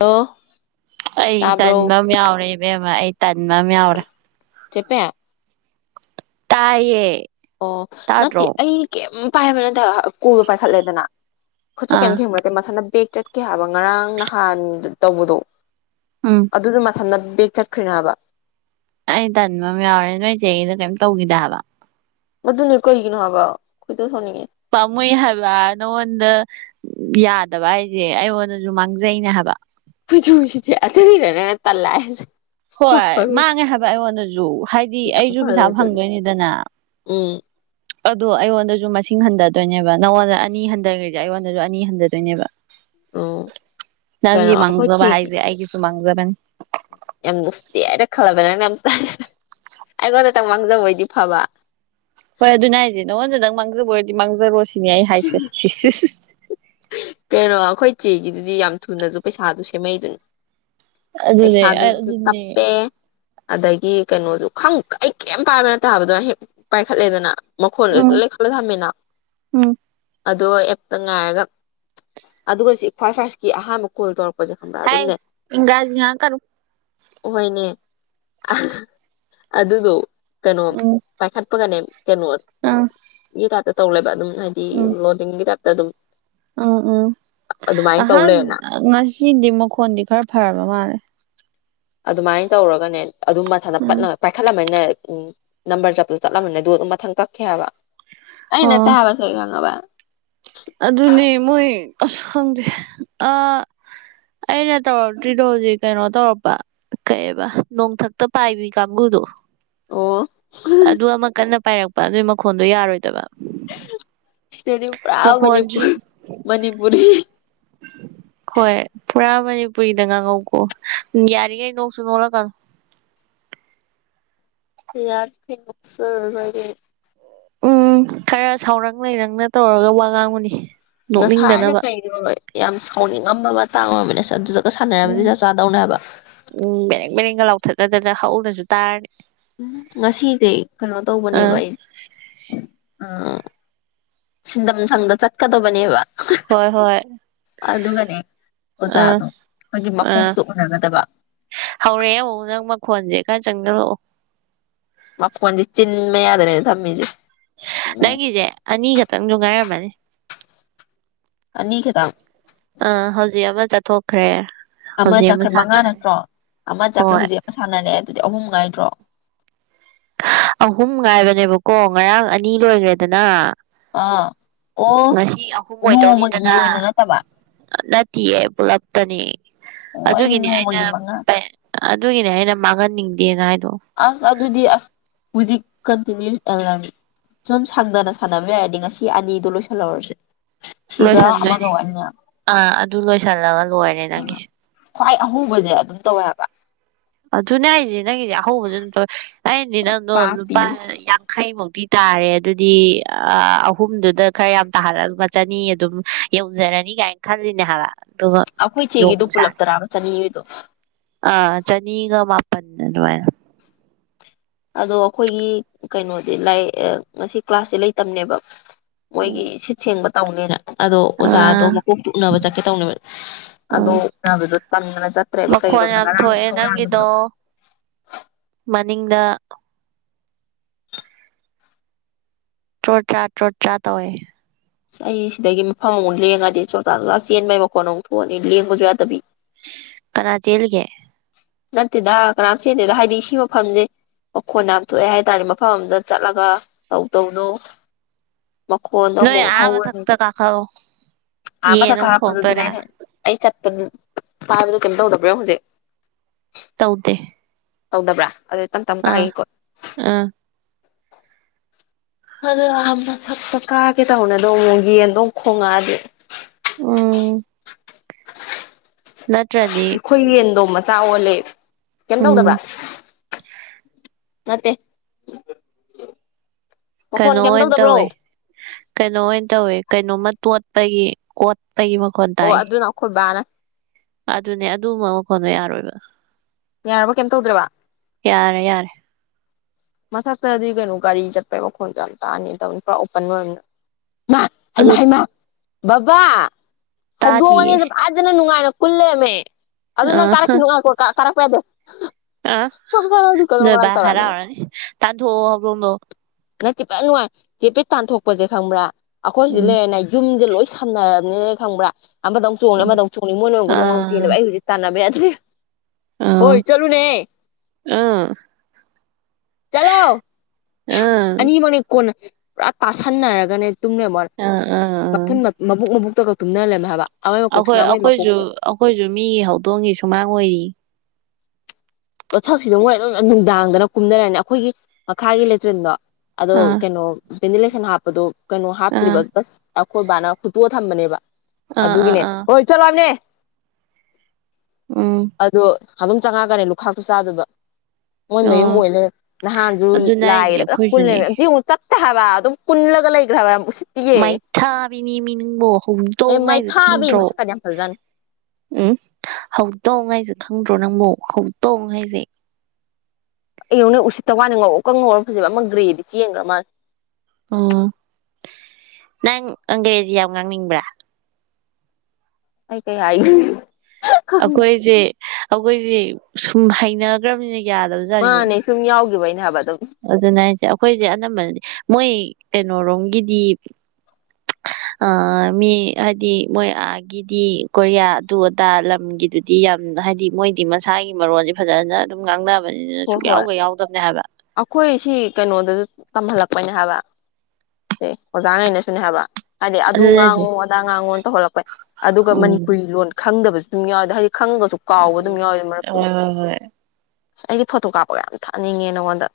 hello ꯑꯩ ꯇꯥꯕ꯭ꯔꯣ ꯇꯟꯕ ꯑꯃ ꯌꯥꯎꯔꯦꯕꯦꯝꯃ ꯑꯩ ꯇꯥꯟꯃꯃꯤꯎꯔ ꯆꯄ ꯇꯌꯦ ꯑꯣ ꯅꯠꯇꯦ ꯑꯩ ꯀꯦ ꯄꯥꯏ ꯃꯅ ꯊ ꯀꯨꯗꯨꯣ ꯄꯥꯏꯈꯠꯂꯦꯗꯅ ꯈꯨꯠꯁ ꯑꯥ ꯀꯩꯝꯇ ꯊꯦꯡꯉꯨꯔꯠꯇꯦ ꯃꯁꯥꯅ ꯄꯦꯛ ꯆꯠꯀꯦ ꯍꯥꯏꯕ ꯉꯔꯥꯡ ꯅꯍꯥꯟ ꯇꯧꯕꯗꯣ ꯎꯝ ꯑꯗꯨꯁꯨ ꯁꯥꯟꯅꯕ ꯆꯠꯈ꯭ꯔꯤꯕ ꯑꯩ ꯇꯟꯕ ꯑꯃ ꯌꯥꯎꯔꯦ ꯅꯣꯏꯁꯦ ꯑꯩꯗ ꯀꯔꯤꯝ ꯇꯧꯈꯤꯗ ꯍꯥꯏꯕ ꯃꯗꯨꯅꯦ ꯀꯩꯒꯤꯅꯣ ꯍꯥꯏꯕ ꯁꯥꯎꯅꯤꯡꯉꯦ ꯄꯃꯨꯣꯏ ꯍꯜꯋꯥ ꯅꯣ ꯑꯣꯟ ꯌꯥꯗꯕ ꯍꯥꯏꯁꯦ ꯑꯩꯉꯣꯟꯗꯁꯨ ꯃꯥꯡꯖꯩꯅꯦ ꯍꯥꯏꯕ ꯍꯧꯁꯤ ꯑꯗꯨꯅꯦꯅ ꯇꯜꯂꯁꯦ ꯍꯣꯏ ꯃꯥꯡꯉꯦ ꯍꯥꯏꯕ ꯑꯩꯉꯣꯟꯗꯁꯨ ꯍꯥꯏꯗꯤ ꯌꯥꯝ ꯑꯩꯁꯨ ꯄꯩꯁꯥ ꯐꯔꯣꯏꯗꯣꯔꯤ ꯐꯪꯗꯣꯏꯅꯤꯗꯅ ꯎꯝ ꯑꯗꯣ ꯑꯩꯉꯣꯟꯗꯁꯨ ꯃꯁꯤꯡ ꯍꯟꯊꯗꯣꯏꯅꯦꯕ ꯅꯪꯉꯣꯟꯗ ꯑꯅꯤ ꯍꯟꯊꯈ꯭ꯔꯤꯁꯦ ꯑꯩꯉꯣꯟꯗꯁꯨ ꯑꯅꯤ ꯍꯟꯊꯗꯣꯏꯅꯦꯕ ꯎꯝ ꯅꯪꯒꯤ ꯀꯩꯅꯣ ꯑꯩꯈꯣꯏ ꯃꯥꯡꯖꯕ ꯆꯦꯒꯤ ꯍꯥꯏꯁꯦ ꯑꯩꯒꯤꯁꯨ ꯃꯥꯡ ꯕꯅꯤ ꯌꯥꯝ ꯅꯨꯡꯁꯤꯇꯦ ꯍꯥꯏꯅ ꯈꯜꯂꯕ ꯅꯪꯅ ꯌꯥꯝ ꯆ ꯑꯩꯉꯣꯟꯗꯇꯪ ꯃꯥꯡꯖꯕꯣꯏꯗꯤ ꯐꯕ ꯍꯣꯏ ꯑꯗꯨ ꯅ ꯍꯥꯏꯁꯦ ꯅꯉꯣꯟꯗꯪ ꯃꯥꯡꯖꯕꯗꯤ ꯃꯥꯡꯖꯔꯣ ꯁꯤꯅꯤ ꯍꯥꯏꯦ ꯀꯩꯅꯣ ꯑꯩꯈꯣꯏ ꯏ ꯆꯦꯒꯤꯗꯨꯗꯤ ꯌꯥꯝ ꯊꯨꯅꯁꯨ ꯄꯩꯁꯥꯗꯨ ꯁꯦꯝꯃꯛꯩꯗꯨꯅꯤ ꯑꯗꯨꯅꯦ ꯄꯩꯁꯥꯗꯁꯨ ꯑꯗꯨꯅꯦ ꯇꯞꯄꯦ ꯑꯗꯒꯤ ꯀꯩꯅꯣꯗꯨ ꯈꯪ ꯀꯩ ꯀꯔꯤꯝ ꯄꯥꯏꯕꯅ ꯇꯥꯕꯗꯣ ꯍꯦꯛ ꯄꯥꯏꯈꯠꯂꯦꯗꯅ ꯃꯈꯣꯟ ꯎꯝ ꯂꯩ ꯈꯠꯂ ꯊꯝꯃꯤꯅ ꯎꯝ ꯑꯗꯣ ꯑꯦꯞꯇ ꯉꯥꯏꯔꯒ ꯑꯗꯨꯒ ꯁꯤ ꯈ꯭ꯋꯥꯏ ꯐꯥꯏꯁꯀꯤ ꯑꯍꯥꯟꯕ ꯀꯣꯜ ꯇꯧꯔꯛꯄ ꯄꯁꯦ ꯈꯪꯕ꯭ꯔ ꯍꯥꯏ ꯑꯗꯨꯝꯅꯦ ꯏꯪꯒ꯭ꯔꯥꯖꯤ ꯉꯥꯡꯉꯛꯀꯅꯨ ꯑꯍꯣꯏꯅꯦ ꯑꯗ ꯇꯣ ꯀꯩꯅꯣ ꯎꯝ ꯄꯥꯏꯈꯠꯄꯒꯅꯦ ꯀꯩꯅꯣ ꯑꯥ ꯇ ꯇꯧꯂꯦꯕ ꯑꯗꯨꯝ ꯍꯥꯏꯗꯤ ꯎꯝ ꯂꯣꯗꯤꯡ ꯀꯇꯥ ꯇ ꯑꯗꯨꯝ ꯎꯝ ꯎꯝ ꯑꯗꯨꯃꯥꯏꯅ ꯇꯧ ꯑꯍ ꯂꯩꯔꯦꯅ ꯁꯤꯗꯤ ꯃꯈꯣꯟꯗꯤ ꯈꯔ ꯐꯔꯕ ꯃꯥꯜꯂꯦ ꯑꯗꯨꯃꯥꯏꯅ ꯇꯧꯔꯒꯅꯦ ꯑꯗꯨꯝ ꯃꯁꯥꯗ ꯎꯝ ꯄꯥꯏꯈꯠꯂꯝꯃꯅꯦ ꯎꯝ ꯅꯝꯕꯔ ꯆꯠꯄꯗꯣ ꯆꯠꯂꯝꯕꯅꯦ ꯑ ꯑꯗꯨ ꯑꯗꯨꯝ ꯃꯊꯪ ꯀꯛꯈꯤꯦ ꯍꯥꯏꯕ ꯑꯩꯅꯠꯇ ꯑꯣ ꯍꯥꯏꯕꯁꯉꯕ ꯑꯗꯨꯅꯦ ꯃꯣꯏ ꯑꯁ ꯈꯪꯗꯦ ꯑ ꯑꯩꯅ ꯇꯧꯔꯛꯇ꯭ꯔꯤꯗꯣ ꯍꯧꯖꯤꯛ ꯀꯩꯅꯣ ꯇꯧꯔꯛꯄ ꯀꯛꯑꯕ ꯅꯣꯡꯊꯛꯇ ꯄꯥꯏꯕꯤ ꯀꯥꯡꯕꯨꯨꯗꯨꯣ ꯑꯣ ꯑꯗꯨ ꯑꯗꯨ ꯑꯃ ꯑꯃ ꯀꯟꯅ ꯄꯥꯏꯔꯛꯄ ꯑꯗꯨꯏ ꯃꯈꯣꯟꯗꯣ ꯌꯥꯔꯣꯏꯗꯕ ꯁꯤꯗꯗ ꯄꯨꯔꯥ ꯃꯈꯣꯟꯁꯨ ꯃꯅꯤꯄꯨꯔ ꯃꯅꯤꯄꯨꯔꯤ ꯍꯣꯏ ꯄꯨꯔꯥ ꯃꯅꯤꯄꯨꯔꯤꯗ ꯉꯥꯡꯉꯧꯀꯣ ꯌꯥꯔꯤꯉꯩ ꯅꯣꯡꯁꯨ ꯅꯣꯂꯛꯀꯅꯨ ꯌꯥ ꯌꯥꯔ ꯐꯁꯦ ꯎꯝ ꯈꯔ ꯁꯥꯎꯔꯪ ꯂꯩꯔꯪꯅ ꯇꯧꯔꯒ ꯋꯥ ꯑꯥꯡꯕꯨꯅꯤ ꯉꯁꯥꯏꯅ ꯅꯣꯛꯅꯤꯡꯗꯅꯕ ꯀꯩꯅꯣ ꯌꯥꯝ ꯁꯥꯎꯅꯤꯡꯉꯝꯕ ꯃꯇꯥꯡ ꯑꯣꯏꯕꯅꯦ ꯁꯦ ꯑꯗꯨꯗ ꯀ ꯁꯥꯟꯅꯔꯔꯕꯗꯤ ꯆꯞ ꯆꯥꯗꯧꯅꯦꯕ ꯃꯔꯤꯦꯡꯒ ꯂꯥꯎꯊꯠꯅꯗꯅ ꯍꯧꯎꯅꯁꯨ ꯇꯥꯔꯅꯤ ꯎꯝ ꯉꯁꯤꯁꯦ ꯀꯩꯅꯣ ꯇꯧꯕꯅꯦꯕ ꯑꯥ ꯑꯩꯁꯦ ꯑ ꯁꯤꯟꯗꯝ ꯁꯪꯗ ꯆꯠꯀꯗꯕ ꯕ ꯍꯣꯏ ꯍꯣꯏ ꯑꯗꯨꯒꯅꯦ ꯑꯥ ꯑꯣꯖꯥꯗꯣ ꯑꯩꯈꯣꯏꯒꯤ ꯑꯥ ꯃꯀꯣꯛꯇꯣ ꯎꯅꯒꯗꯕ ꯀ ꯆꯪꯒ ꯂꯑꯣ ꯃꯖꯤ ꯆꯤꯟꯃ ꯌꯥꯗ꯭ꯔꯦ ꯇꯃꯤꯖ ꯅꯪꯒꯤꯁꯦ ꯑꯅꯤꯈꯛꯇꯪ ꯅꯨꯡ ꯉꯥꯏꯔꯝꯃꯅꯤ ꯅꯤꯒꯗꯥ ꯑꯥ ꯍꯧꯖꯤꯛ ꯑꯃ ꯆꯠꯊꯣꯛꯈ꯭ꯔꯦ ꯑꯃ ꯍꯧꯖꯤꯛ ꯆꯥꯈ꯭ꯔ ꯃꯉꯥ ꯁꯥꯟꯅꯔꯦ ꯅꯠꯇ꯭ꯔꯣ ꯑꯃ ꯆꯥꯈ꯭ꯔ ꯍꯣꯏ ꯍꯧꯖꯤꯛ ꯑꯃ ꯁꯥꯟꯅꯔꯦ ꯑꯗꯨꯗꯤ ꯑꯍꯨꯝ ꯉꯥꯏꯗ꯭ꯔꯣ ꯑꯍꯨꯝ ꯉꯥꯏꯕꯅꯦꯕꯀꯣ ꯉꯔꯥꯡ ꯑꯅꯤ ꯂꯣꯏꯈ꯭ꯔꯦꯗꯅ ꯑꯥ ꯑꯣ ꯉꯁꯤ ꯑꯍꯨꯝ ꯅꯣꯡꯃꯒꯤ ꯑꯣꯏꯗꯧꯅꯤꯗꯅ ꯑꯣꯏꯅ ꯅꯠꯇꯕ ꯅꯠꯇꯦꯌꯦ ꯄꯨꯂꯞꯇꯅꯤ ꯑꯣ ꯑꯩꯗꯤ ꯑꯗꯨꯒꯤꯅꯤ ꯑꯩꯅ ꯅꯣꯡꯃꯒꯤ ꯃꯉꯥ ꯑꯗꯨꯒꯤꯅꯦ ꯑꯩꯅ ꯃꯥꯡꯍꯟ ꯅꯤꯗꯦ ꯅꯥꯏꯣ ꯑꯁ ꯑꯗꯨꯗꯤ ꯑꯁ ꯍꯧꯖꯤꯛ ꯀꯟꯇꯤꯅ꯭ꯌꯨ ꯑꯦꯂꯥꯔꯝ ꯁꯨꯝ ꯁꯟꯗꯅ ꯁꯥꯟꯅꯕ ꯌꯥꯔꯗꯤ ꯉꯁꯤ ꯑꯅꯤꯗꯣ ꯂꯣꯏꯁꯤꯜꯍꯧꯔꯁꯦ ꯂꯣꯏꯁꯟꯗꯣꯏꯅꯦ ꯑꯥ ꯑꯗꯨ ꯂꯣꯏꯁꯜꯂꯒ ꯂꯣꯏꯔꯦ ꯅꯪꯒꯤ ꯈ꯭ꯋꯥꯏ ꯑꯍꯨꯕꯁꯦ ꯑꯗꯨꯝ ꯇꯧꯋꯦꯕ ꯑꯗꯨ ꯑꯗꯨꯅ ꯍꯥꯏꯖꯦ ꯅꯪꯒꯤꯁꯦ ꯑꯍꯧꯕꯁꯨ ꯑꯗꯨꯝ ꯇꯧꯋꯦ ꯑꯩꯅꯗꯤ ꯅꯪꯗꯣ ꯄꯥꯞꯄꯤ ꯂꯨꯄꯥ ꯌꯥꯡꯈꯩꯃꯨꯛꯇ ꯤ ꯇꯥꯔꯦ ꯑꯗꯨꯗꯤ ꯑꯍꯨꯝꯗꯨꯗ ꯈꯔ ꯌꯥꯝ ꯇꯥꯍꯜꯂ ꯆꯅꯤ ꯑꯗꯨꯝ ꯌꯧꯖꯔꯅꯤ ꯀꯥꯏꯅ ꯈꯜꯂꯤꯅꯦ ꯍꯥꯟꯂꯛ ꯑꯩꯈꯣꯏ ꯆꯦꯒꯤꯗꯨꯣ ꯄꯨꯜꯂꯞ ꯇꯔꯥꯕ ꯆꯅꯤꯉꯣꯏꯗꯣ ꯑꯥ ꯆꯅꯤꯒ ꯃꯥꯄꯟ ꯑꯗꯨꯃꯥꯏꯅ ꯑꯗꯣ ꯑꯩꯈꯣꯏꯒꯤ ꯀꯩꯅꯣꯗꯤ ꯂꯥꯏ ꯉꯁꯤ ꯀ꯭ꯂꯥꯁꯁꯦ ꯂꯩꯇꯕꯅꯦꯕ ꯃꯣꯏꯒꯤ ꯁꯤ ꯁꯦꯡꯕ ꯇꯧꯅꯦ ꯑꯗꯣ ꯑꯣꯖꯥꯗꯣ ꯑꯥ ꯃꯀꯣꯛꯇꯣ ꯎꯅꯕ ꯆꯠꯀꯦ ꯇꯧꯅꯦꯕ ꯑꯗꯣ ꯎꯝ ꯎꯅꯕꯗꯣ ꯇꯝꯗꯅ ꯆꯠꯇ꯭ꯔꯦꯕ ꯃꯈꯣꯟ ꯀꯩꯒꯤꯅꯣꯕꯗ ꯌꯥꯝ ꯉꯔꯥꯡꯒꯤ ꯊꯣꯛꯑꯦ ꯅꯪꯒꯤꯗꯣ ꯊꯧꯔꯥꯡꯕꯗꯣ ꯅꯤꯡꯗ ꯇ꯭ꯔꯣꯠ ꯇꯔꯥ ꯇ꯭ꯔꯣꯠ ꯆꯔꯥ ꯇꯧꯋꯦ ꯁ ꯑꯩ ꯁꯤꯗꯒꯤ ꯃꯐꯝ ꯑꯃꯨꯛ ꯂꯦꯡꯉꯗꯤ ꯆꯣꯔꯇꯥꯛ ꯂꯥ ꯆꯦꯟꯕꯒꯤ ꯃꯈꯣꯟ ꯑꯃꯨꯛ ꯊꯣꯛꯑꯅꯤ ꯂꯦꯡꯕꯁꯨ ꯌꯥꯗꯕꯤ ꯀꯅꯥꯇ ꯌꯦꯜꯒꯦ ꯅꯠꯇꯦꯗ ꯀꯅꯥꯝ ꯆꯦꯟꯗꯦꯗ ꯍꯥꯏꯗꯤ ꯁꯤ ꯃꯐꯝꯁꯦ ꯃꯈꯣꯟ ꯌꯥꯝ ꯊꯣꯛꯑꯦ ꯍꯥꯏ ꯇꯥꯔꯦ ꯃꯐꯝ ꯑꯗ ꯆꯠꯂꯒ ꯇꯧ ꯇꯧꯗꯧ ꯅꯣꯏ ꯑꯕꯊꯛ ꯇ ꯀꯥꯀꯥ ꯑꯃ ꯊ ꯀ ꯍꯥꯞꯄꯗꯗꯨ ꯅꯅꯦ ꯑꯩ ꯆꯠꯄ ꯄꯥꯕꯗꯣ ꯀꯩꯝꯇ ꯇꯧꯗꯕꯔꯣ ꯍꯧꯖꯤꯛ ꯇꯧꯗꯦ ꯇꯧꯗꯕ꯭ꯔꯥ ꯑꯗꯨ ꯇꯞ ꯑ ꯑ ꯑꯗꯣ ꯑ ꯃꯊꯛꯇ ꯀꯥꯒꯦ ꯇꯧꯅꯦ ꯑꯗꯣ ꯑꯃꯨꯛ ꯌꯦꯟꯗꯣ ꯈꯣꯡꯉꯛꯑꯗꯤ ꯑꯣ ꯈꯣꯏ ꯌꯦꯗꯣ ꯃ ꯆꯋꯂꯦ ꯀꯣ ꯇꯧꯗꯕ꯭ꯔꯥ ꯎꯝ ꯅꯠꯇꯦ ꯋꯥꯣꯟ ꯀꯩꯅꯣ ꯀꯩꯝ ꯑꯣꯏꯅ ꯇꯧꯗꯕ꯭ꯔꯣ ꯇꯧꯋꯦ ꯀꯩꯅꯣ ꯑꯣꯏꯅ ꯇꯧꯋꯦ ꯀꯩꯅꯣꯝꯃ ꯇꯣꯠꯄꯒꯤ ꯀꯣꯠ ꯑꯣ ꯑꯗꯨꯅ ꯑꯩꯈꯣꯏ ꯕꯥꯅ ꯑꯗꯨꯅꯦ ꯑꯗꯨ ꯑꯃ ꯃꯈꯈꯣꯟꯅꯣ ꯌꯥꯔꯣꯏꯕ ꯌꯥꯔꯕ ꯀꯩꯝ ꯇꯧꯗ꯭ꯔꯕ ꯌꯥꯔꯦ ꯌꯥꯔꯦ ꯃꯊꯛꯇꯗꯤ ꯀꯩꯅꯣ ꯒꯥꯔꯤ ꯆꯠꯄꯩ ꯃꯈꯣꯟꯗ ꯌꯥꯝ ꯇꯥꯅꯤ ꯇꯧꯅꯤ ꯄꯨꯔꯥ ꯑꯣꯄꯟ ꯑꯣꯏꯔꯕꯝꯅ ꯃꯥ ꯍꯥꯏꯃ ꯑꯗꯨ ꯍꯥꯏꯃ ꯕꯥ ꯍꯧꯗꯣꯛꯑꯉꯅꯤ ꯇꯥꯗꯤꯌꯦ ꯑꯥꯖꯅ ꯅꯨꯡꯉꯥꯏꯅ ꯀꯜꯂꯃꯦ ꯑꯗꯨ ꯅꯪ ꯑꯥ ꯀꯥꯔꯛꯈꯤꯅꯨꯡꯉꯥꯏꯀꯣ ꯀꯥꯔꯛꯄ ꯌꯥꯗ ꯑꯥ ꯅ ꯇꯧꯔꯛꯅꯤ ꯇꯥꯗꯣꯣꯗꯣ ꯅ ꯆꯦꯄꯠ ꯅꯨꯡꯉꯥꯏ ꯆꯦꯄꯤꯠ ꯇꯥꯟꯊꯣꯛꯄꯁꯦ ꯈꯪꯕ꯭ꯔꯥ ꯑꯩꯈꯣꯏ ꯁꯤꯗ ꯎꯝ ꯂꯩꯔꯦꯅꯦ ꯌꯨꯝ ꯁꯤꯦ ꯂꯣꯏ ꯁꯝꯅꯔꯕꯅꯤꯅ ꯈꯪꯕ꯭ꯔꯥ ꯑꯃꯗꯧ ꯆꯣꯡꯅꯤ ꯑꯃꯗꯧ ꯆꯣꯡꯅꯤ ꯃꯣꯏꯅ ꯑꯃꯨꯗꯧ ꯑꯥ ꯆꯦꯜꯦꯕ ꯑꯩ ꯍꯧꯛꯥꯟꯅꯕꯅꯦ ꯇ꯭ꯔꯦ ꯑꯥ ꯍꯣꯏ ꯆꯂꯨꯅꯦ ꯑꯥ ꯆꯂꯣ ꯑꯥ ꯑꯥ ꯑꯅꯤ ꯃꯅꯤ ꯀꯣꯟ ꯄꯨꯔꯥ ꯇꯥꯥꯁꯥꯟꯅꯔꯒꯅꯤ ꯇꯨꯡꯂ ꯑꯥ ꯑꯥ ꯃꯊ ꯃꯕꯨꯛ ꯃꯕꯨ ꯇꯨꯀ ꯇꯨꯝꯅꯔꯝꯃꯦ ꯍꯥꯏꯕ ꯑꯃꯒꯤ ꯑꯩꯈꯣꯏ ꯃꯀꯣꯛꯁꯤꯅ ꯑꯃꯒꯤ ꯃꯀꯣꯛ ꯑꯩꯈꯣꯏꯁꯨ ꯑꯩꯈꯣꯏꯁꯨ ꯃꯤꯒꯤ ꯍꯧꯗꯣꯡꯒꯤ ꯁꯨꯃꯥꯡ ꯑꯣꯏꯔꯤ ꯃꯊꯛꯁꯤꯗ ꯃꯣꯏ ꯑꯗꯨꯝ ꯅꯨꯡꯗꯥꯡꯗꯅ ꯀꯨꯝꯅꯔꯅꯤ ꯑꯩꯈꯣꯏꯒꯤ ꯃꯈꯥꯒꯤ ꯂꯦꯇ꯭ꯔꯤꯟꯗꯣ ꯑꯗꯣ ꯑꯥ ꯀꯩꯅꯣ ꯄꯦꯟꯗꯤꯂꯦꯁꯟ ꯍꯥꯞꯄꯗꯣ ꯀꯩꯅꯣ ꯑꯥ ꯍꯥꯞꯇ꯭ꯔꯤꯕ ꯕꯁ ꯑꯩꯈꯣꯏ ꯕꯥꯅꯔ ꯐꯨꯠꯇꯣꯛꯑ ꯊꯝꯕꯅꯦꯕ ꯑꯥ ꯑꯥ ꯑꯗꯨꯒꯤꯅꯦ ꯑꯥ ꯍꯣꯏ ꯆꯠꯂꯕꯅꯦ ꯎꯝ ꯑꯗꯣ ꯑꯗꯨꯝ ꯆꯪꯉꯛꯒꯅꯦ ꯈꯥꯛꯇ ꯆꯥꯗꯕ ꯃꯣꯏ ꯃꯌꯨꯝ ꯑꯣ ꯑꯣꯏꯅꯦ ꯅꯍꯥꯟꯁꯨ ꯑꯗꯨꯅꯦ ꯍꯥꯏꯁꯦ ꯂꯥꯏꯗ ꯄꯨ ꯑꯩꯈꯣꯏꯁꯨꯅꯦ ꯄꯨꯜꯂꯦꯕ ꯑ ꯑꯃꯨꯛꯇ ꯍꯥꯕ ꯑꯗꯨꯝ ꯀꯟꯂꯒ ꯂꯩꯒ꯭ꯔꯕ ꯃꯥꯏꯊꯥꯕꯤꯅꯤ ꯃꯤ ꯅꯕꯣ ꯑꯦ ꯍꯧꯗꯣꯡ ꯉꯥꯏꯖ ꯃꯩꯈꯥꯕꯤ ꯈꯪꯗ꯭ꯔꯣ ꯃꯁꯛꯀꯗꯤ ꯌꯥꯝ ꯐꯖꯥꯠꯅꯤ ꯎꯝ ꯍꯧꯗꯣꯡ ꯉꯥꯏꯖ ꯈꯪꯗ꯭ꯔꯣ ꯅꯪꯕꯣ ꯍꯧ ꯇꯣꯡ ꯍꯥꯏꯁꯦ ꯑꯩꯌꯧꯅꯛ ꯎꯁꯤꯠꯇ ꯋꯥꯅ ꯉꯧꯔꯛ ꯀꯪ ꯉꯧꯔ ꯐꯖꯕ ꯑꯃ ꯒ꯭ꯔꯦꯗꯤ ꯆꯦꯟꯈ꯭ꯔ ꯃꯥꯜꯦ ꯎꯝ ꯅꯪ ꯑꯪꯒ꯭ꯔꯦꯖꯤ ꯌꯥꯝ ꯉꯥꯡꯅꯤꯡꯕ꯭ꯔꯥ ꯀꯥꯏ ꯀꯩ ꯍꯥꯏ ꯑꯩꯈꯣꯏꯁꯦ ꯑꯩꯈꯣꯏꯁꯦ ꯁ ꯍꯩꯅꯈ꯭ꯔꯕꯅꯤ ꯑ ꯅ ꯁꯨꯝꯃꯤ ꯌꯥꯎꯒꯦ ꯍꯥꯏꯕ ꯑꯗꯨꯝ ꯑꯗꯨꯅ ꯍꯥꯏꯁꯦ ꯑꯩꯈꯣꯏꯁꯦ ꯑꯅꯝꯕꯅꯗꯤ ꯃꯣꯏ ꯀꯩꯅꯣꯣꯔꯣꯝꯒꯤꯗꯤ ꯑ ꯃꯤ ꯍꯥꯏꯗꯤ ꯃꯣꯏ ꯑꯥꯒꯤꯗꯤ ꯀꯣꯔꯤꯌꯥ ꯑꯗꯨ ꯑꯗꯥ ꯂꯝꯒꯤꯗꯨꯗꯤ ꯌꯥꯝ ꯍꯥꯏꯗꯤ ꯃꯣꯏꯗꯤ ꯃꯁꯥꯒꯤ ꯃꯔꯣꯟꯜꯁꯦ ꯐꯖꯅ ꯑꯗꯨꯝ ꯉꯥꯡꯅꯕ ꯍꯣꯏ ꯍꯣꯏ ꯑꯩꯈꯣꯏ ꯁꯤ ꯀꯩꯅꯣꯗꯁꯨ ꯇꯝꯍꯜꯂꯛꯄ ꯅꯦ ꯍꯥꯏꯕ ꯑꯦ ꯑꯣꯖꯥꯉꯩꯅ ꯁꯅꯦ ꯍꯥꯏꯕ ꯍꯥꯏꯗꯤ ꯑꯗꯨ ꯑꯗꯨꯅꯅꯦ ꯉꯥꯡꯉꯣ ꯑꯗꯥ ꯉꯥꯡꯉꯣꯅ ꯇꯧꯍꯜꯂꯛꯄꯩ ꯑꯗꯨꯒ ꯎꯝ ꯃꯅꯤꯄꯨꯔꯤ ꯂꯣꯟ ꯈꯪꯗꯕꯁꯨ ꯑꯙ ꯈꯪꯉꯒꯁꯨ ꯀꯥꯎꯕ ꯑꯗꯨꯝ ꯍꯣꯏ ꯌꯥꯎꯋꯤ ꯃꯔꯛꯇꯨꯗ ꯍꯣꯏ ꯍꯣꯏ ꯑꯁ ꯑꯩꯗꯤ ꯐꯣꯇꯣ ꯀꯥꯞꯄꯒ ꯌꯥꯝ ꯊꯥꯅꯤꯡꯉꯦ ꯅꯉꯣꯟꯗ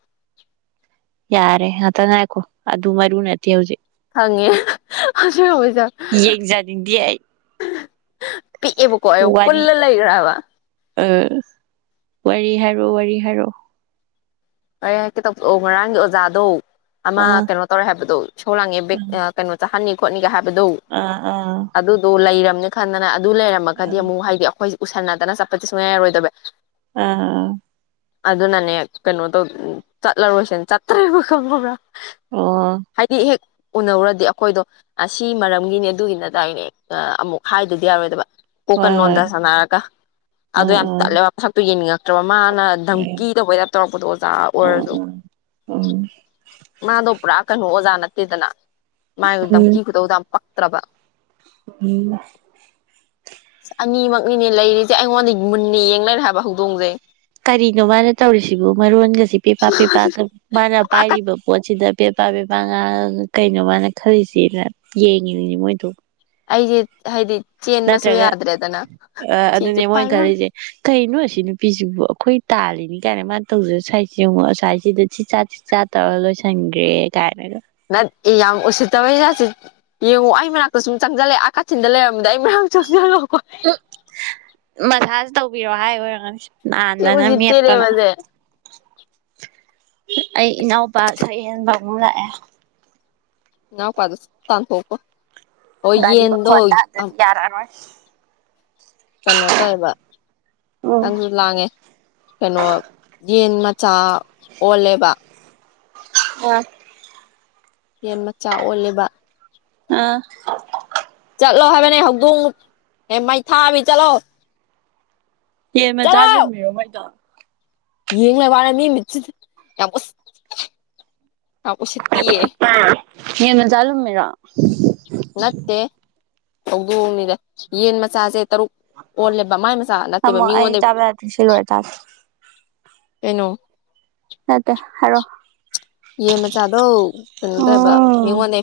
ꯌꯥꯔꯦ ꯑ ꯇ ꯉ ꯍꯥꯏꯀꯣ ꯑꯗꯨ ꯃꯔꯤꯅꯦ ꯍꯪꯉꯦ ꯑꯕꯁꯦ ꯌꯦꯡꯖꯅꯤꯡꯗꯦ ꯑꯩ ꯄꯤꯛꯑꯦꯕꯀꯣ ꯑꯩꯌꯨ ꯋꯥꯔꯤ ꯄꯨꯜꯂ ꯂꯩꯈ꯭ꯔꯕ ꯑ ꯋꯥꯔꯤ ꯍꯔꯣ ꯋꯥꯔꯤ ꯍꯔꯣ ꯑꯩ ꯍꯥꯏꯦꯛ ꯦꯇꯪ ꯉꯔꯥꯡꯒꯤ ꯑꯣꯖꯥꯗꯣ ꯑꯃ ꯑꯥ ꯀꯩꯅꯣ ꯇꯧꯔꯦ ꯍꯥꯏꯕꯗꯣ ꯁꯧꯂꯥꯡꯉꯦ ꯕꯦꯛ ꯀꯩꯅꯣ ꯆꯥꯍꯟꯅꯤ ꯅꯤꯒ ꯍꯥꯏꯕ ꯑꯥ ꯑꯥ ꯑꯗꯨꯗꯣ ꯂꯩꯔ ꯈꯥꯟꯅ ꯑꯗꯨ ꯑꯥ ꯂꯩꯔꯝꯃꯒꯗꯤ ꯑꯃꯨꯛ ꯍꯥꯏꯗꯤ ꯑꯩꯈꯣꯏ ꯎꯁꯟꯅꯗꯅ ꯆꯠꯄꯗꯤ ꯁꯨꯡꯉꯥꯏꯔꯔꯣꯏꯗꯕ ꯑꯥ ꯑꯗꯨ ꯅꯅꯦ ꯀꯩꯅ ꯆꯠꯂꯔꯣꯏꯁꯅ ꯆꯠꯇ꯭ꯔꯦꯕ ꯈꯪꯉꯕ꯭ꯔꯥ ꯑꯣ ꯍꯥꯏꯗꯤ ꯍꯦꯛ ꯎꯅꯧꯔꯗꯤ ꯑꯩꯈꯣꯏꯗꯣ ꯁꯤ ꯃꯔꯝꯒꯤꯅꯦ ꯑꯗꯨꯒꯤꯅꯗꯥꯏꯅꯦ ꯑꯃꯨꯛ ꯍꯥꯏꯗꯨꯗꯤ ꯌꯥꯔꯣꯏꯗꯕ ꯀꯣꯀꯟ ꯍꯣꯏ ꯂꯣꯟꯗ ꯍꯣꯏ ꯁꯥꯟꯅꯔꯒ ꯑꯗꯨꯣ ꯑꯥ ꯌꯥꯝ ꯑꯥ ꯇꯠꯂꯦꯕ ꯃꯊꯛꯇꯣ ꯌꯦꯡꯅꯤꯡꯉꯛꯇ꯭ꯔꯕ ꯃꯥꯅ ꯗꯙꯝꯀꯤ ꯇꯧꯕꯗ ꯇꯧꯔꯛꯄꯗꯣ ꯑ ꯑꯣꯏꯔꯁꯨ ꯑ ꯎꯝ ꯃꯥꯗꯣ ꯄꯨ꯭ꯔꯥ ꯀꯩꯅꯣ ꯑꯣꯖꯥ ꯅꯠꯇꯦꯗꯅ ꯃꯥꯥꯏ ꯎꯔꯗꯝ ꯀ ꯎꯝ ꯀꯗ ꯎ ꯄ ꯇꯕ ꯎꯝ ꯑ ꯑꯅꯤꯃꯛꯅꯤꯅꯦ ꯂꯩꯔꯤꯁꯦ ꯑꯩꯉꯣꯟꯗ ꯃꯨꯟꯅ ꯌꯦꯡꯅꯔꯦ ꯍꯥꯏꯕ ꯍꯧꯗꯣꯡꯁꯩ ꯀꯔꯤꯅꯣ ꯃꯥꯅ ꯇꯧꯔꯤꯁꯤꯕꯨ ꯃꯔꯣꯟꯒꯁꯤ ꯄꯦꯄꯥꯛ ꯄꯦꯄꯥꯀ ꯃꯥꯅ ꯄꯥꯏꯔꯤꯕ ꯄꯣꯠ ꯁꯤꯗ ꯄꯕꯦꯕꯥ ꯄꯕꯦꯕꯥ ꯉꯥ ꯀꯩꯅꯣꯃꯥꯏꯅ ꯈꯜꯂꯤꯁꯤꯅ ꯌꯦꯡꯉꯤꯕꯅꯦ ꯃꯣꯏꯗꯣ ꯑꯩꯁꯦ ꯍꯥꯏꯗꯤ ꯆꯦꯟꯕꯁꯨ ꯅꯠꯇ꯭ꯔꯒ ꯌꯥꯗ꯭ꯔꯦꯗꯅ ꯑ ꯁꯤꯁꯦ ꯑꯗꯨꯅꯦ ꯃꯣꯏꯅ ꯄꯥꯏꯔ ꯈꯜꯂꯤꯁꯦ ꯀꯩꯅꯣ ꯁꯤ ꯅꯨꯄꯤꯁꯤꯕꯨ ꯑꯩꯈꯣꯏ ꯇꯥꯜꯂꯤꯅꯤ ꯀꯥꯏꯅ ꯃꯥꯅ ꯇꯧꯖꯔ ꯁ꯭ꯥꯏꯏꯁꯦ ꯌꯦ ꯑꯃꯉꯛ ꯁꯁꯥꯏꯏꯁꯤꯗ ꯆꯤꯠ ꯆꯥ ꯆꯤꯠ ꯆꯥ ꯇꯧꯔ ꯂꯣꯏꯁꯤꯟꯈ꯭ꯔꯦ ꯀꯥꯏꯅꯒ ꯅ ꯑꯦ ꯌꯥꯝ ꯎꯁꯤꯠꯇꯕ ꯍꯖꯥꯛꯠꯁꯤꯦ ꯌꯦꯡꯉꯣ ꯑꯩ ꯃꯅꯥꯛꯇ ꯁꯨꯝ ꯆꯪꯁꯤꯜꯂꯛꯦ ꯀꯥꯊꯤꯟꯗ ꯂꯩꯔꯝꯝꯕꯗ ꯑꯩ ꯃꯅꯥꯛꯇ ꯆꯪꯁꯤꯜꯂꯣ ꯎ ꯃꯁꯥꯖ ꯇꯧꯕꯤꯔꯣ ꯍꯥꯏ ꯑꯣꯏꯔꯅꯤꯁꯤ ꯁꯤꯕꯨ ꯤꯇꯔꯦ ꯃꯁꯦ ꯑꯩ ꯏꯅꯥꯎꯄꯥ ꯁꯌꯦꯦꯟꯕ ꯑꯃꯛ ꯂꯥꯛꯑꯦ ꯅꯅꯥ ꯄꯗ ꯇꯥꯟ ꯇꯣꯄ ꯒꯥꯔꯤ ꯃꯈ ꯈꯗꯗꯗꯤ ꯌꯥꯔ ꯀꯩꯅꯣ ꯇꯧꯋꯦꯕ ꯎꯝ ꯈꯤꯇꯪꯁꯨ ꯂꯥꯡꯉꯦ ꯀꯩꯅꯣ ꯌꯦꯟ ꯆꯥ ꯑꯣꯂꯦꯕ ꯑ ꯌꯦꯟ ꯃꯆꯥ ꯑꯣꯜꯂꯦꯕ ꯎꯝ ꯆꯠꯂꯣ ꯍꯥꯏꯕꯅꯦ ꯍꯧꯗꯣꯡ ꯃꯩꯊꯥꯕꯤ ꯆꯠꯂꯣ ꯍ ꯃ ꯆꯥꯠ ꯂꯨꯝꯃꯤꯔꯣ ꯃꯣꯏꯗ ꯎ ꯌꯦꯡꯉ ꯋꯥꯔ ꯃꯤ ꯃꯤꯠ ꯌꯥꯝ ꯑꯁ ꯇꯌꯦ ꯌꯦꯅ ꯆꯂꯨ ꯃꯦꯔ ꯅꯠꯇꯦ ꯍꯧꯗꯣꯛꯑꯅꯤꯗ ꯌꯦꯟ ꯃꯆꯥꯁꯦ ꯇꯔꯨꯛ ꯑꯣꯜꯂꯦꯕ ꯃꯥꯏ ꯃꯆꯥ ꯅꯠꯇꯦꯕ ꯊꯝꯃꯣ ꯑꯩ ꯃꯤꯉꯣꯟꯗ ꯆꯥꯕ ꯌꯥꯗ꯭ꯔꯤ ꯁꯤ ꯂꯣꯏꯔ ꯆꯥꯒꯦ ꯀꯩꯅꯣ ꯌꯥꯦ ꯑꯣ ꯌꯦ ꯃ ꯆꯥꯗꯣ ꯎꯝ ꯇꯗ꯭ꯔꯕꯣꯟꯅꯦ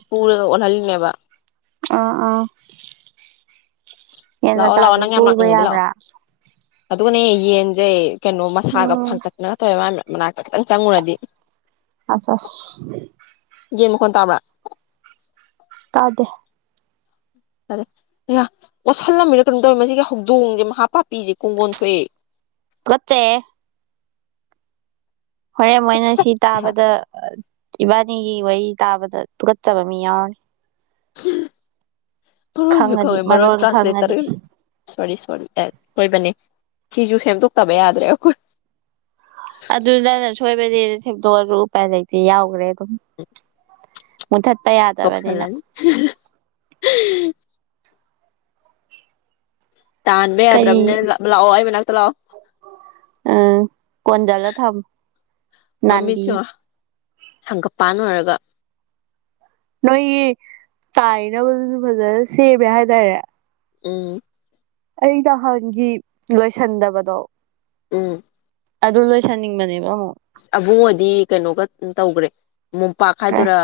ꯄ ꯕ ꯑꯥ ꯑꯥ ꯌꯦꯟ ꯂꯥꯛꯑꯣ ꯃꯆꯥꯁꯨ ꯄꯨꯕ ꯌꯥꯕ꯭ꯔꯥ ꯑꯗꯒꯅꯦ ꯌꯦꯟꯖꯦ ꯀꯩꯅꯣ ꯃꯁꯥꯒ ꯎꯝ ꯐꯪꯒꯠꯇꯅ ꯇꯧꯋꯦ ꯃ ꯃꯅꯥꯛꯇ ꯈꯤꯇꯪ ꯆꯪꯉꯨꯔꯗꯤ ꯑ ꯑ ꯌꯦꯟ ꯃꯈ ꯈꯣꯟ ꯇꯥꯕ꯭ꯔꯥ ꯇꯥꯗꯦ ꯔꯦ ꯑꯣꯠꯁꯜꯂꯝꯃꯤꯅ ꯀꯩꯅꯣ ꯇꯧꯔꯤ ꯃꯁꯤꯒꯤ ꯍꯧꯗꯣꯡꯁꯦ ꯃꯍꯥ ꯄꯥꯄꯤꯁꯦ ꯀꯣꯡꯒꯣꯟ ꯊꯣꯛꯑꯦ ꯀꯠꯇꯦ ꯍꯣꯔꯦꯟ ꯇꯤꯛ ꯃꯣꯏꯅ ꯁꯤ ꯆꯠ ꯇꯥꯕꯗ ꯏꯕꯥꯅꯤꯒꯤ ꯋꯥꯔꯤ ꯇꯥꯕꯗ ꯊꯨꯀꯠꯆꯕ ꯃꯤ ꯌꯥꯎ ꯍꯝ ꯈꯪꯉꯗꯤ ꯃꯔ ꯨꯈꯝ ꯃꯔ ꯃꯔꯣꯟ ꯈꯪꯉꯗꯤ ꯇ꯭ꯔꯥꯟꯁꯂꯦꯇꯔꯣꯔꯤꯣꯣꯏꯕꯅꯤ ꯁꯤꯁꯨ ꯁꯦꯝꯗꯣꯛꯇꯕ ꯌꯥꯗ꯭ꯔꯦ ꯑꯩꯈꯣꯏ ꯑꯗꯨꯗꯂ ꯁꯣꯏꯕ ꯁꯗꯣ ꯎꯨꯥꯏ ꯂꯩꯇꯦ ꯌꯥꯎꯈ꯭ꯔꯦꯗꯣ [unintelligible] ꯃꯨꯊꯠꯄ ꯌꯥꯗꯕꯅꯤꯅ ꯎꯝ [unintelligible] ꯇꯥꯟꯕ ꯌꯥꯗ꯭ꯔꯕꯅꯤꯅ ꯂꯥꯛꯑꯣ ꯑꯩ ꯃꯅꯥꯛ ꯏꯊꯂꯥ ꯑꯝ ꯀꯣꯟꯖꯂ ꯊꯕ ꯃꯃꯤꯠꯁꯦ ꯅꯥꯟꯕꯤꯌ ꯌꯦꯡꯉꯣ ꯍꯪꯒꯄꯥꯟ ꯑꯣꯏꯔꯒ ꯅꯣꯏꯒꯤ ꯇꯥꯏꯅꯕꯗꯨꯁꯨ ꯐꯖꯅ ꯁꯦꯝꯃꯦ ꯍꯥꯏꯇꯥꯔꯦ ꯎꯝ ꯑꯩ ꯅꯍꯥꯟꯒꯤ ꯂꯣꯏꯁꯟꯗꯕꯗꯣ ꯎꯝ ꯑꯗꯨ ꯂꯣꯏꯁꯟꯅꯤꯡꯕꯅꯦꯕ ꯑꯕꯨꯡꯉꯗꯤ ꯀꯩꯅꯣꯒ ꯇꯧꯈ꯭ꯔꯦ ꯃꯣꯝꯄꯥꯛ ꯀꯩ ꯍꯥꯏꯗꯨꯔ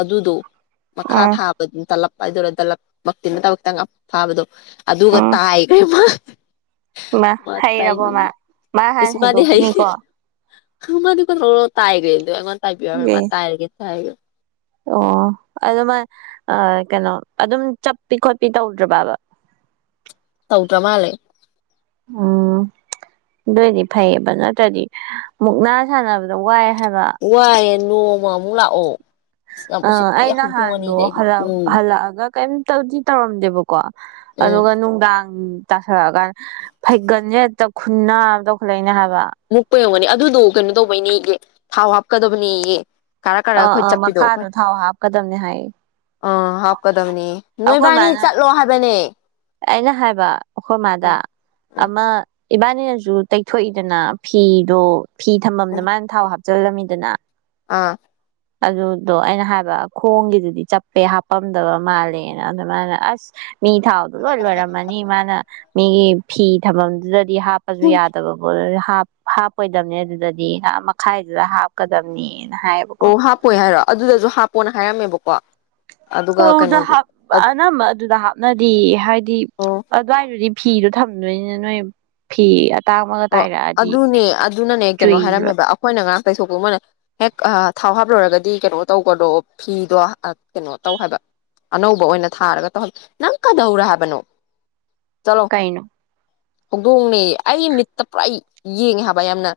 ꯑꯗꯨꯗꯣ ꯃꯈ ꯈꯥ ꯎꯝ ꯊ ꯍꯥꯕ ꯑꯗꯨꯅ ꯇꯂ ꯑꯗꯨꯗꯔꯣ ꯗꯂꯞꯃꯛꯇꯤ ꯅ ꯇꯕꯛꯇꯪ ꯐꯥꯕꯗꯣ ꯑꯗꯨꯒ ꯎꯝ ꯇꯥꯏꯒꯃ ꯃꯥ ꯍꯩꯔꯕꯣ ꯃꯥ ꯃꯥ ꯍꯥꯟ ꯍꯩꯗꯣꯛꯈꯤꯅꯤꯀꯣ ꯁꯅꯤ ꯇꯥꯏꯒ ꯑꯗꯨ ꯥꯏꯕꯤꯌꯔ ꯑꯦ ꯃ ꯇꯥꯏ ꯍꯥꯏꯔꯒꯦ ꯍꯥꯏꯌ ꯑꯣ ꯑꯗꯨꯃ ꯀꯩꯅꯣ ꯑꯗꯨꯝ ꯆꯞꯄꯤ ꯈꯣꯠꯄꯤ ꯇꯧꯗ꯭ꯔꯕꯕ ꯗ꯭ꯔ ꯃꯥꯂꯦ ꯎꯝ ꯑꯗꯨꯑꯣꯏꯗꯤ ꯐꯩꯑꯕ ꯅꯠꯇ꯭ꯔꯗꯤ ꯃꯨꯛꯅꯥ ꯁꯥꯟꯅꯕꯗ ꯋꯥꯏ ꯍꯥꯏꯕ ꯋꯥꯌꯦꯅ ꯅꯣꯡꯃ ꯑꯃꯨꯛ ꯂꯥꯛꯑꯣ ꯑꯁ ꯌꯥꯝ ꯑ ꯎꯁꯤꯠꯇꯤ ꯑꯩ ꯅꯍꯥꯟꯗꯣ ꯍꯧꯗꯣꯡꯑꯅꯤꯗꯤ ꯑꯩꯗꯤ ꯎꯝ ꯍꯜꯂꯛꯑꯒ ꯀꯩ ꯇꯖꯤ ꯇꯝꯗꯕ ꯀꯣ ꯎꯝ ꯑꯗꯨꯒ ꯅꯨꯡꯗꯥꯡ ꯇꯥꯊꯔꯛꯑꯀꯥꯟꯗ ꯐꯩꯒꯟꯁꯦ ꯍꯦꯛꯇ ꯈꯨꯟꯅ ꯑꯃ ꯇꯧꯈꯠꯂꯛꯏꯅꯦ ꯍꯥꯏꯕ ꯃꯨꯛꯄ ꯌꯧꯒꯅꯤ ꯑꯗꯨꯗꯣ ꯀꯩꯅꯣ ꯇꯧꯕꯩꯅꯦꯒꯤ ꯊꯥꯎ ꯍꯥꯞ ꯀꯗꯣꯕꯨꯅꯤꯌꯦ ꯑꯥ ꯑꯥ ꯃꯈꯥꯗꯣ ꯊꯥꯎ ꯍꯥꯞꯀꯗꯕꯅꯦ ꯍꯥꯏ ꯑ ꯍꯥꯞꯀꯗꯕꯅꯤ ꯑꯩꯈꯣꯏ ꯃꯥꯅ ꯑꯩꯅ ꯍꯥꯏꯕ ꯑꯩꯈꯣꯏ ꯃꯥꯗ ꯎꯝ ꯎꯝ ꯑꯃ ꯏꯕꯥꯅꯤꯅꯁꯨ ꯇꯩꯊꯣꯛꯏꯗꯅ ꯐꯤꯗꯣ ꯐꯤ ꯊꯝꯃꯝꯅ ꯎꯝ ꯃꯥꯅ ꯊꯥꯎ ꯍꯥꯞ ꯆꯂꯃꯤꯗꯅ ꯑꯥ ꯑꯗꯨꯗꯣ ꯑꯩꯅ ꯍꯥꯏꯕ ꯈꯣꯡꯒꯤꯗꯨꯗꯤ ꯆꯞꯄꯦ ꯍꯥꯄꯝꯗꯕ ꯃꯥꯜꯂꯦ ꯑ ꯃꯥ ꯑꯁ ꯃꯤ ꯊꯥꯎꯗꯨ ꯂꯣꯏ ꯂꯣꯏꯔꯝꯃꯅꯤ ꯃꯥꯅ ꯃꯤꯒꯤ ꯐꯤ ꯊꯝꯕ ꯗꯤ ꯍꯥꯞꯄꯁꯨ ꯌꯥꯗꯕꯕꯨꯣ ꯍꯥꯞ ꯍꯥꯞꯄꯣꯏꯗꯕꯅꯤ ꯑꯗꯨꯗꯗꯤ ꯉꯍ ꯃꯈꯥꯏꯗꯨꯗ ꯍꯥꯞꯀꯗꯝꯕꯅꯤ ꯑꯣ ꯍꯥꯞꯄꯣꯦ ꯍꯥꯏꯔꯣ ꯑꯗꯨꯗꯁꯨ ꯍꯥꯞꯄꯣꯅ ꯍꯥꯏꯔꯝꯃꯦꯕꯀꯣ ꯋꯥ ꯆꯧꯗ ꯑꯅꯝꯕ ꯑꯗꯨꯗ ꯍꯥꯞꯅꯗꯤ ꯍꯥꯏꯗꯤ ꯑꯣ ꯑꯗꯨꯋꯥꯏꯗꯨꯗꯤ ꯐꯤꯗꯣ ꯊꯝꯗꯣꯏꯅ ꯅꯣꯏ ꯐꯤ ꯑꯇꯥꯡꯕꯒ ꯑꯣ ꯇꯥꯏꯔꯛꯑꯗꯤ ꯑꯗꯨꯅꯦ ꯑꯗꯨꯅꯅꯦ ꯀꯩꯅꯣ ꯆꯨꯏꯕ ꯍꯥꯏꯔꯝꯃꯦꯕ ꯑꯩꯈꯣꯏꯅ ꯉꯔꯥꯡ ꯇꯩꯊꯣꯛꯄ ꯃꯣꯏꯅ ꯍꯦꯛ ꯊꯥꯎ ꯍꯥꯞꯂꯨꯔꯒꯗꯤ ꯀꯩꯅꯣ ꯇꯧꯕꯗꯣ ꯐꯤꯗꯣ ꯀꯩꯅꯣ ꯇꯧ ꯍꯥꯏꯕ ꯑꯅꯧꯕ ꯑꯣꯏꯅ ꯊꯥꯔꯒ ꯇꯧꯍꯕ ꯅꯪ ꯀꯗꯧꯔ ꯍꯥꯏꯕꯅꯣ ꯀꯥꯏꯅꯣ ꯍꯧꯗꯣꯡꯅꯤ ꯑꯩ ꯇ ꯄꯨꯔꯥ ꯌꯦꯡꯉꯦ ꯍꯥꯏꯕ ꯌꯥꯝꯅ